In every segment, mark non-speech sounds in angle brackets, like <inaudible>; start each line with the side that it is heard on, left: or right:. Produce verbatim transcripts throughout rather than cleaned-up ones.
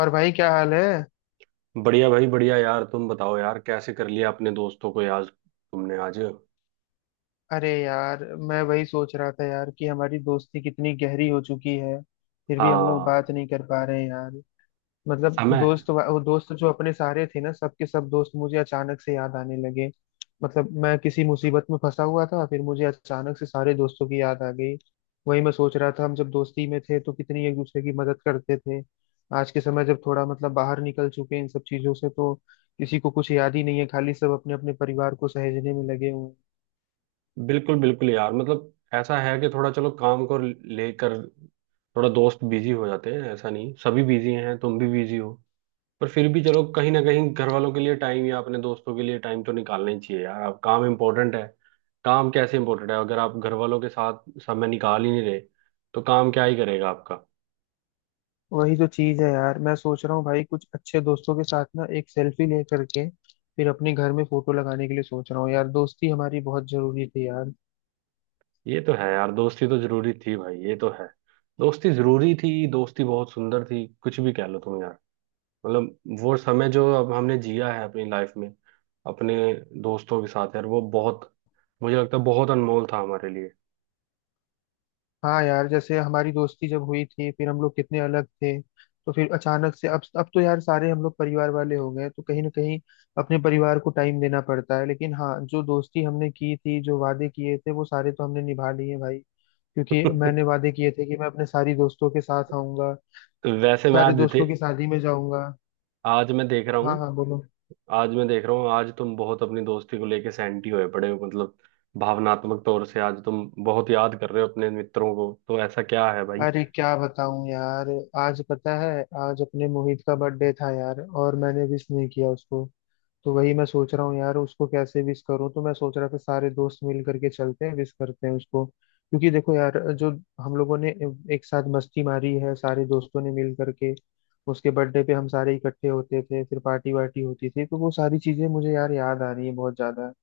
left: और भाई क्या हाल है।
right: बढ़िया भाई, बढ़िया यार। तुम बताओ यार, कैसे कर लिया अपने दोस्तों को यार तुमने आज।
left: अरे यार, मैं वही सोच रहा था यार कि हमारी दोस्ती कितनी गहरी हो चुकी है, फिर भी हम लोग बात
right: हाँ।
left: नहीं कर पा रहे हैं यार। मतलब
right: समय।
left: दोस्त वा- वो दोस्त जो अपने सारे थे ना, सबके सब दोस्त मुझे अचानक से याद आने लगे। मतलब मैं किसी मुसीबत में फंसा हुआ था, फिर मुझे अचानक से सारे दोस्तों की याद आ गई। वही मैं सोच रहा था, हम जब दोस्ती में थे तो कितनी एक दूसरे की मदद करते थे। आज के समय जब थोड़ा मतलब बाहर निकल चुके हैं इन सब चीजों से, तो किसी को कुछ याद ही नहीं है। खाली सब अपने अपने परिवार को सहेजने में लगे हुए हैं।
right: बिल्कुल बिल्कुल यार, मतलब ऐसा है कि थोड़ा चलो, काम को लेकर थोड़ा दोस्त बिजी हो जाते हैं। ऐसा नहीं सभी बिजी हैं, तुम भी बिजी हो। पर फिर भी चलो, कहीं ना कहीं घर वालों के लिए टाइम या अपने दोस्तों के लिए टाइम तो निकालना ही चाहिए यार। अब काम इम्पोर्टेंट है, काम कैसे इम्पोर्टेंट है अगर आप घर वालों के साथ समय निकाल ही नहीं रहे तो काम क्या ही करेगा आपका।
left: वही तो चीज है यार, मैं सोच रहा हूँ भाई, कुछ अच्छे दोस्तों के साथ ना एक सेल्फी ले करके फिर अपने घर में फोटो लगाने के लिए सोच रहा हूँ। यार दोस्ती हमारी बहुत जरूरी थी यार।
right: ये तो है यार, दोस्ती तो जरूरी थी भाई, ये तो है। दोस्ती जरूरी थी, दोस्ती बहुत सुंदर थी, कुछ भी कह लो तुम यार। मतलब वो समय जो अब हमने जिया है अपनी लाइफ में अपने दोस्तों के साथ यार, वो बहुत, मुझे लगता है बहुत अनमोल था हमारे लिए।
left: हाँ यार, जैसे हमारी दोस्ती जब हुई थी, फिर हम लोग कितने अलग थे। तो फिर अचानक से अब अब तो यार सारे हम लोग परिवार वाले हो गए, तो कहीं ना कहीं अपने परिवार को टाइम देना पड़ता है। लेकिन हाँ, जो दोस्ती हमने की थी, जो वादे किए थे, वो सारे तो हमने निभा लिए भाई। क्योंकि मैंने
right: <laughs>
left: वादे किए थे कि मैं अपने सारी दोस्तों के साथ आऊंगा,
right: तो वैसे मैं
left: सारे
right: आज दे,
left: दोस्तों की शादी में जाऊंगा।
right: आज मैं देख रहा
left: हाँ
right: हूँ।
left: हाँ बोलो।
right: आज मैं देख रहा हूँ, आज तुम बहुत अपनी दोस्ती को लेके सैंटी होए पड़े हो, मतलब भावनात्मक तौर से आज तुम बहुत याद कर रहे हो अपने मित्रों को। तो ऐसा क्या है भाई।
left: अरे क्या बताऊं यार, आज पता है, आज अपने मोहित का बर्थडे था यार, और मैंने विश नहीं किया उसको। तो वही मैं सोच रहा हूँ यार, उसको कैसे विश करूँ। तो मैं सोच रहा था सारे दोस्त मिल करके चलते हैं, विश करते हैं उसको। क्योंकि देखो यार, जो हम लोगों ने एक साथ मस्ती मारी है सारे दोस्तों ने मिल करके, उसके बर्थडे पे हम सारे इकट्ठे होते थे, फिर पार्टी वार्टी होती थी, तो वो सारी चीजें मुझे यार याद आ रही है बहुत ज्यादा।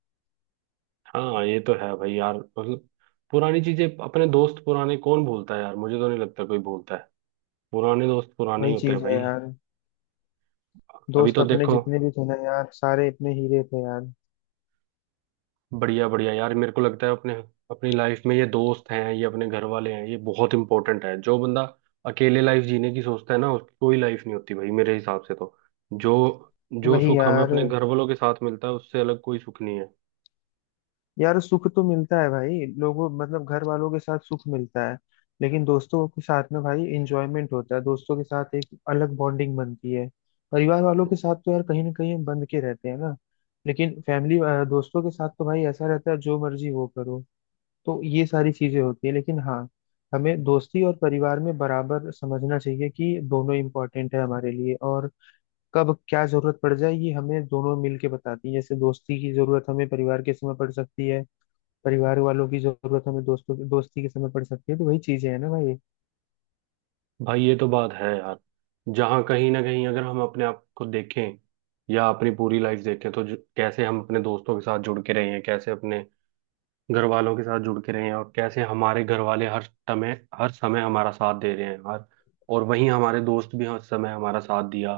right: हाँ ये तो है भाई यार, मतलब पुरानी चीजें, अपने दोस्त पुराने कौन भूलता है यार, मुझे तो नहीं लगता कोई भूलता है। पुराने दोस्त पुराने ही
left: वही
right: होते हैं
left: चीज है
right: भाई।
left: यार,
right: अभी
left: दोस्त
right: तो
left: अपने
right: देखो,
left: जितने भी थे ना यार, सारे अपने हीरे थे यार।
right: बढ़िया बढ़िया यार। मेरे को लगता है अपने, अपनी लाइफ में ये दोस्त हैं, ये अपने घर वाले हैं, ये बहुत इंपॉर्टेंट है। जो बंदा अकेले लाइफ जीने की सोचता है ना, उसकी कोई लाइफ नहीं होती भाई मेरे हिसाब से तो। जो, जो
left: वही
right: सुख हमें
left: यार।
right: अपने घर वालों के साथ मिलता है उससे अलग कोई सुख नहीं है।
left: यार सुख तो मिलता है भाई लोगों, मतलब घर वालों के साथ सुख मिलता है, लेकिन दोस्तों के साथ में भाई एंजॉयमेंट होता है। दोस्तों के साथ एक अलग बॉन्डिंग बनती है। परिवार वालों के साथ तो यार कहीं ना कहीं हम बंध के रहते हैं ना, लेकिन फैमिली, दोस्तों के साथ तो भाई ऐसा रहता है, जो मर्जी वो करो। तो ये सारी चीजें होती है। लेकिन हाँ, हमें दोस्ती और परिवार में बराबर समझना चाहिए कि दोनों इम्पोर्टेंट है हमारे लिए, और कब क्या जरूरत पड़ जाए ये हमें दोनों मिल के बताती है। जैसे दोस्ती की जरूरत हमें परिवार के समय पड़ सकती है, परिवार वालों की जरूरत हमें दोस्तों दोस्ती के समय पड़ सकती है। तो वही चीजें हैं ना भाई।
right: भाई ये तो बात है यार, जहाँ कहीं ना कहीं अगर हम अपने आप को देखें या अपनी पूरी लाइफ देखें तो जो, कैसे हम अपने दोस्तों के साथ जुड़ के रहे हैं, कैसे अपने घर वालों के साथ जुड़ के रहे हैं, और कैसे हमारे घर वाले हर समय, हर समय हमारा साथ दे रहे हैं, हर, और वहीं हमारे दोस्त भी हर समय हमारा साथ दिया।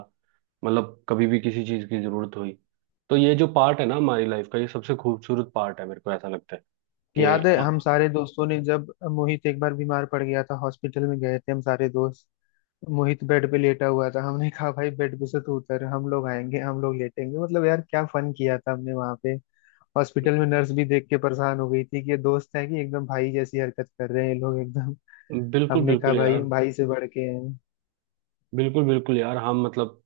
right: मतलब कभी भी किसी चीज़ की जरूरत हुई, तो ये जो पार्ट है ना हमारी लाइफ का, ये सबसे खूबसूरत पार्ट है मेरे को ऐसा लगता है कि।
left: याद है हम
right: आ,
left: सारे दोस्तों ने, जब मोहित एक बार बीमार पड़ गया था, हॉस्पिटल में गए थे हम सारे दोस्त। मोहित बेड पे लेटा हुआ था, हमने <laughs> कहा भाई, बेड पे से तू उतर, हम लोग आएंगे, हम लोग लेटेंगे। मतलब यार क्या फन किया था हमने वहां पे। हॉस्पिटल में नर्स भी देख के परेशान हो गई थी कि ये दोस्त है कि एकदम भाई जैसी हरकत कर रहे हैं ये लोग एकदम।
right: बिल्कुल
left: हमने कहा
right: बिल्कुल
left: भाई,
right: यार।
left: हम भाई से बढ़ के हैं।
right: बिल्कुल बिल्कुल यार, हम मतलब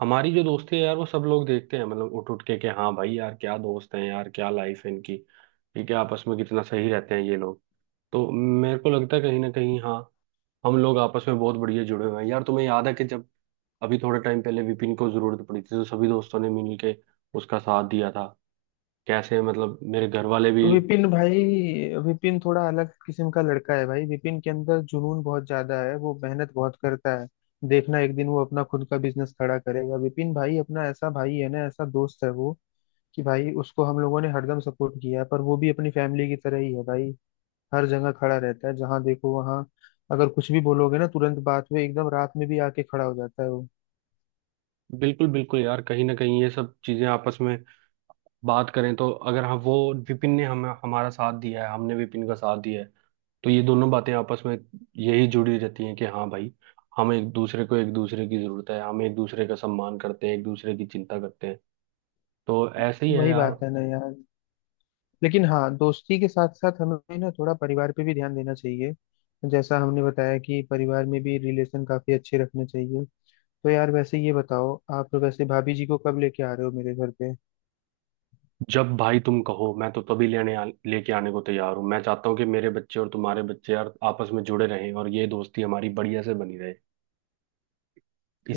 right: हमारी जो दोस्ती है यार, वो सब लोग देखते हैं, मतलब उठ उठ के कि हाँ भाई यार, क्या दोस्त हैं यार, क्या लाइफ है इनकी, ठीक है आपस में कितना सही रहते हैं ये लोग। तो मेरे को लगता है कहीं ना कहीं हाँ, हम लोग आपस में बहुत बढ़िया जुड़े हुए हैं यार। तुम्हें याद है कि जब अभी थोड़े टाइम पहले विपिन को जरूरत पड़ी थी, तो सभी दोस्तों ने मिल के उसका साथ दिया था। कैसे मतलब मेरे घर वाले भी।
left: विपिन भाई, विपिन थोड़ा अलग किस्म का लड़का है भाई। विपिन के अंदर जुनून बहुत ज्यादा है, वो मेहनत बहुत करता है। देखना एक दिन वो अपना खुद का बिजनेस खड़ा करेगा। विपिन भाई अपना ऐसा भाई है ना, ऐसा दोस्त है वो, कि भाई उसको हम लोगों ने हरदम सपोर्ट किया है, पर वो भी अपनी फैमिली की तरह ही है भाई। हर जगह खड़ा रहता है, जहाँ देखो वहाँ। अगर कुछ भी बोलोगे ना, तुरंत बात में एकदम रात में भी आके खड़ा हो जाता है वो।
right: बिल्कुल बिल्कुल यार, कहीं ना कहीं ये सब चीजें आपस में बात करें तो अगर हम वो, विपिन ने हमें हमारा साथ दिया है, हमने विपिन का साथ दिया है, तो ये दोनों बातें आपस में यही जुड़ी रहती हैं कि हाँ भाई, हम एक दूसरे को, एक दूसरे की जरूरत है, हम एक दूसरे का सम्मान करते हैं, एक दूसरे की चिंता करते हैं। तो ऐसे ही है
left: वही
right: यार।
left: बात है ना यार। लेकिन हाँ, दोस्ती के साथ साथ हमें ना थोड़ा परिवार पे भी ध्यान देना चाहिए। जैसा हमने बताया कि परिवार में भी रिलेशन काफी अच्छे रखने चाहिए। तो यार वैसे ये बताओ, आप वैसे भाभी जी को कब लेके आ रहे हो मेरे घर पे।
right: जब भाई तुम कहो, मैं तो तभी लेने आ, लेके आने को तैयार हूँ। मैं चाहता हूँ कि मेरे बच्चे और तुम्हारे बच्चे यार आपस में जुड़े रहें, और ये दोस्ती हमारी बढ़िया से बनी रहे,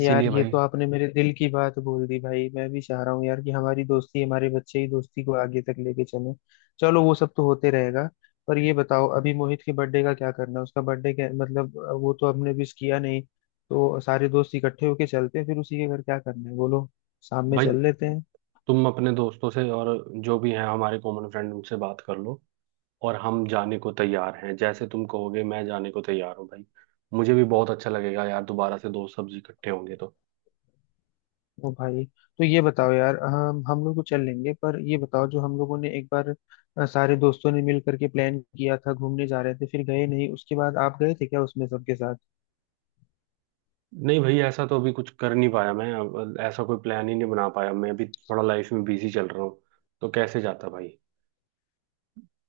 left: यार ये
right: भाई।
left: तो आपने मेरे दिल की बात बोल दी भाई, मैं भी चाह रहा हूँ यार कि हमारी दोस्ती हमारे बच्चे ही दोस्ती को आगे तक लेके चले। चलो वो सब तो होते रहेगा। पर ये बताओ, अभी मोहित के बर्थडे का क्या करना है। उसका बर्थडे क्या मतलब अ, वो तो हमने विश किया नहीं। तो सारे दोस्त इकट्ठे होके चलते हैं फिर उसी के घर, क्या करना है बोलो। शाम में
right: भाई,
left: चल लेते हैं।
right: तुम अपने दोस्तों से और जो भी हैं हमारे कॉमन फ्रेंड, उनसे बात कर लो, और हम जाने को तैयार हैं। जैसे तुम कहोगे, मैं जाने को तैयार हूँ भाई। मुझे भी बहुत अच्छा लगेगा यार, दोबारा से दोस्त सब्जी इकट्ठे होंगे तो।
left: ओ भाई, तो ये बताओ यार, हम हम लोग तो चल लेंगे, पर ये बताओ, जो हम लोगों ने एक बार अ, सारे दोस्तों ने मिल करके प्लान किया था घूमने जा रहे थे फिर गए नहीं, उसके बाद आप गए थे क्या उसमें सबके साथ।
right: नहीं भाई, ऐसा तो अभी कुछ कर नहीं पाया मैं, अब ऐसा कोई प्लान ही नहीं बना पाया मैं, अभी थोड़ा लाइफ में बिजी चल रहा हूँ तो कैसे जाता भाई।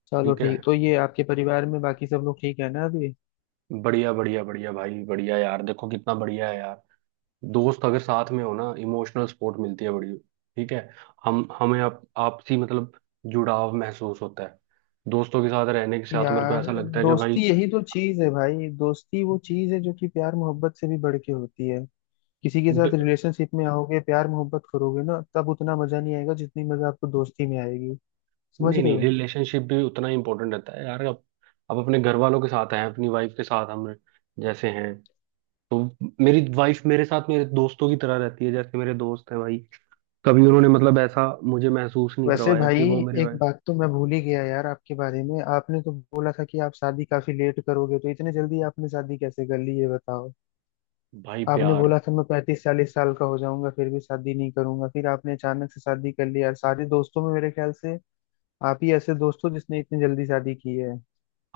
left: चलो
right: ठीक है।
left: ठीक, तो ये आपके परिवार में बाकी सब लोग ठीक है ना अभी।
right: बढ़िया बढ़िया बढ़िया भाई, बढ़िया यार। देखो कितना बढ़िया है यार, दोस्त अगर साथ में हो ना, इमोशनल सपोर्ट मिलती है बड़ी। ठीक है। हम, हमें आप, आपसी मतलब जुड़ाव महसूस होता है दोस्तों के साथ रहने के साथ, मेरे को
left: यार
right: ऐसा लगता है कि
left: दोस्ती यही तो चीज है भाई। दोस्ती वो चीज है जो कि प्यार मोहब्बत से भी बढ़ के होती है। किसी के साथ
right: भाई।
left: रिलेशनशिप में आओगे, प्यार मोहब्बत करोगे ना, तब उतना मजा नहीं आएगा जितनी मजा आपको दोस्ती में आएगी। समझ
right: नहीं
left: रहे
right: नहीं,
left: हो।
right: रिलेशनशिप भी उतना ही इम्पोर्टेंट रहता है यार। अब अब अपने घर वालों के साथ हैं, अपनी वाइफ के साथ हम जैसे हैं, तो मेरी वाइफ मेरे साथ मेरे दोस्तों की तरह रहती है, जैसे मेरे दोस्त हैं भाई। कभी उन्होंने मतलब ऐसा मुझे महसूस नहीं
left: वैसे
right: करवाया कि
left: भाई,
right: वो मेरी
left: एक
right: वाइफ।
left: बात तो मैं भूल ही गया यार आपके बारे में। आपने तो बोला था कि आप शादी काफी लेट करोगे, तो इतने जल्दी आपने शादी कैसे कर ली ये बताओ।
right: भाई
left: आपने
right: प्यार।
left: बोला था मैं पैंतीस चालीस साल का हो जाऊंगा फिर भी शादी नहीं करूंगा, फिर आपने अचानक से शादी कर ली यार। सारे दोस्तों में मेरे ख्याल से आप ही ऐसे दोस्त हो जिसने इतनी जल्दी शादी की है।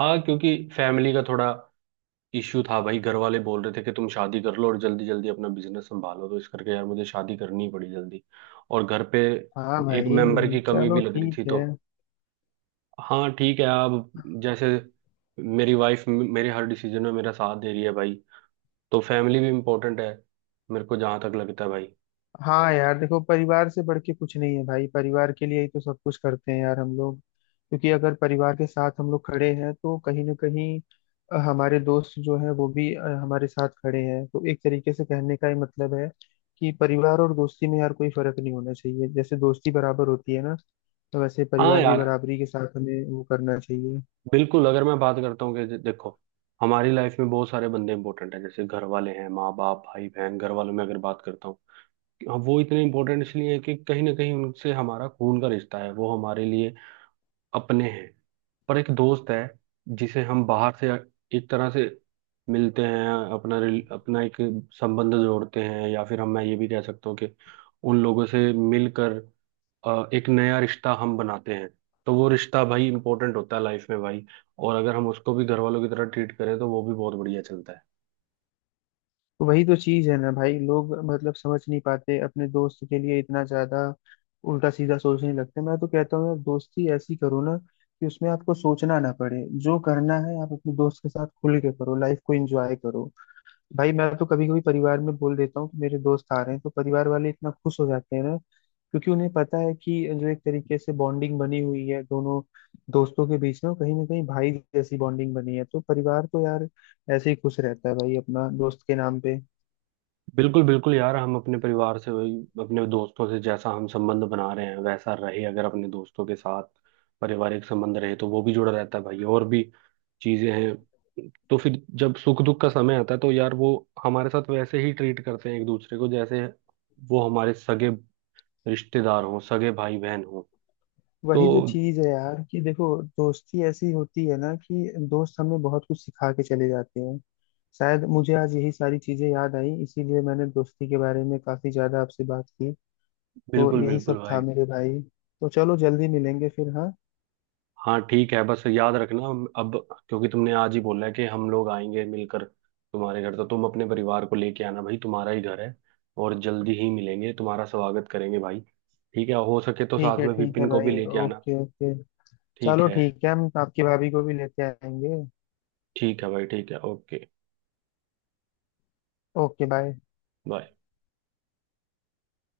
right: हाँ क्योंकि फैमिली का थोड़ा इश्यू था भाई, घर वाले बोल रहे थे कि तुम शादी कर लो और जल्दी जल्दी अपना बिजनेस संभालो, तो इस करके यार मुझे शादी करनी ही पड़ी जल्दी। और घर पे
left: हाँ
right: एक
left: भाई।
right: मेंबर की कमी भी
left: चलो
right: लग रही थी
left: ठीक
right: तो।
left: है।
right: हाँ ठीक है आप, जैसे मेरी वाइफ मेरे हर डिसीजन में मेरा साथ दे रही है भाई, तो फैमिली भी इम्पोर्टेंट है मेरे को जहाँ तक लगता है भाई।
left: हाँ यार देखो, परिवार से बढ़ के कुछ नहीं है भाई। परिवार के लिए ही तो सब कुछ करते हैं यार हम लोग, क्योंकि अगर परिवार के साथ हम लोग खड़े हैं तो कहीं ना कहीं अ, हमारे दोस्त जो है वो भी अ, हमारे साथ खड़े हैं। तो एक तरीके से कहने का ही मतलब है कि परिवार और दोस्ती में यार कोई फर्क नहीं होना चाहिए। जैसे दोस्ती बराबर होती है ना, तो वैसे
right: हाँ
left: परिवार भी
right: यार
left: बराबरी के साथ हमें वो करना चाहिए।
right: बिल्कुल। अगर मैं बात करता हूँ कि जे- देखो, हमारी लाइफ में बहुत सारे बंदे इंपॉर्टेंट हैं। जैसे घर वाले हैं, माँ बाप भाई बहन, घर वालों में अगर बात करता हूँ कि वो इतने इंपॉर्टेंट इसलिए है कि कहीं ना कहीं उनसे हमारा खून का रिश्ता है, वो हमारे लिए अपने हैं। पर एक दोस्त है जिसे हम बाहर से एक तरह से मिलते हैं, अपना रिल- अपना एक संबंध जोड़ते हैं, या फिर हम, मैं ये भी कह सकता हूँ कि उन लोगों से मिलकर अ, एक नया रिश्ता हम बनाते हैं। तो वो रिश्ता भाई इंपॉर्टेंट होता है लाइफ में भाई, और अगर हम उसको भी घर वालों की तरह ट्रीट करें तो वो भी बहुत बढ़िया चलता है।
left: तो वही तो चीज है ना भाई, लोग मतलब समझ नहीं पाते अपने दोस्त के लिए इतना ज्यादा उल्टा सीधा सोचने लगते। मैं तो कहता हूँ यार दोस्ती ऐसी करो ना कि उसमें आपको सोचना ना पड़े, जो करना है आप अपने दोस्त के साथ खुल के करो, लाइफ को एंजॉय करो। भाई मैं तो कभी कभी परिवार में बोल देता हूँ कि मेरे दोस्त आ रहे हैं, तो परिवार वाले इतना खुश हो जाते हैं ना, क्योंकि उन्हें पता है कि जो एक तरीके से बॉन्डिंग बनी हुई है दोनों दोस्तों के बीच में, वो कहीं ना कहीं भाई जैसी बॉन्डिंग बनी है। तो परिवार तो यार ऐसे ही खुश रहता है भाई अपना दोस्त के नाम पे।
right: बिल्कुल बिल्कुल यार, हम अपने परिवार से वही, अपने दोस्तों से जैसा हम संबंध बना रहे हैं वैसा रहे। अगर अपने दोस्तों के साथ पारिवारिक संबंध रहे तो वो भी जुड़ा रहता है भाई, और भी चीजें हैं। तो फिर जब सुख दुख का समय आता है तो यार वो हमारे साथ वैसे ही ट्रीट करते हैं एक दूसरे को, जैसे वो हमारे सगे रिश्तेदार हों, सगे भाई बहन हों
left: वही तो
right: तो।
left: चीज है यार, कि देखो दोस्ती ऐसी होती है ना कि दोस्त हमें बहुत कुछ सिखा के चले जाते हैं। शायद मुझे आज यही सारी चीजें याद आई, इसीलिए मैंने दोस्ती के बारे में काफी ज्यादा आपसे बात की। तो
right: बिल्कुल
left: यही
right: बिल्कुल
left: सब था
right: भाई।
left: मेरे भाई। तो चलो जल्दी मिलेंगे फिर, हाँ।
right: हाँ ठीक है, बस याद रखना, अब क्योंकि तुमने आज ही बोला है कि हम लोग आएंगे मिलकर तुम्हारे घर, तो तुम अपने परिवार को लेके आना भाई, तुम्हारा ही घर है। और जल्दी ही मिलेंगे, तुम्हारा स्वागत करेंगे भाई। ठीक है, हो सके तो
left: ठीक
right: साथ
left: है
right: में
left: ठीक है
right: विपिन को भी
left: भाई।
right: लेके आना।
left: Okay okay.
right: ठीक
left: चलो
right: है
left: ठीक है, हम आपकी भाभी को भी लेते आएंगे।
right: ठीक है भाई, ठीक है ओके।
left: Okay bye.
right: बाय।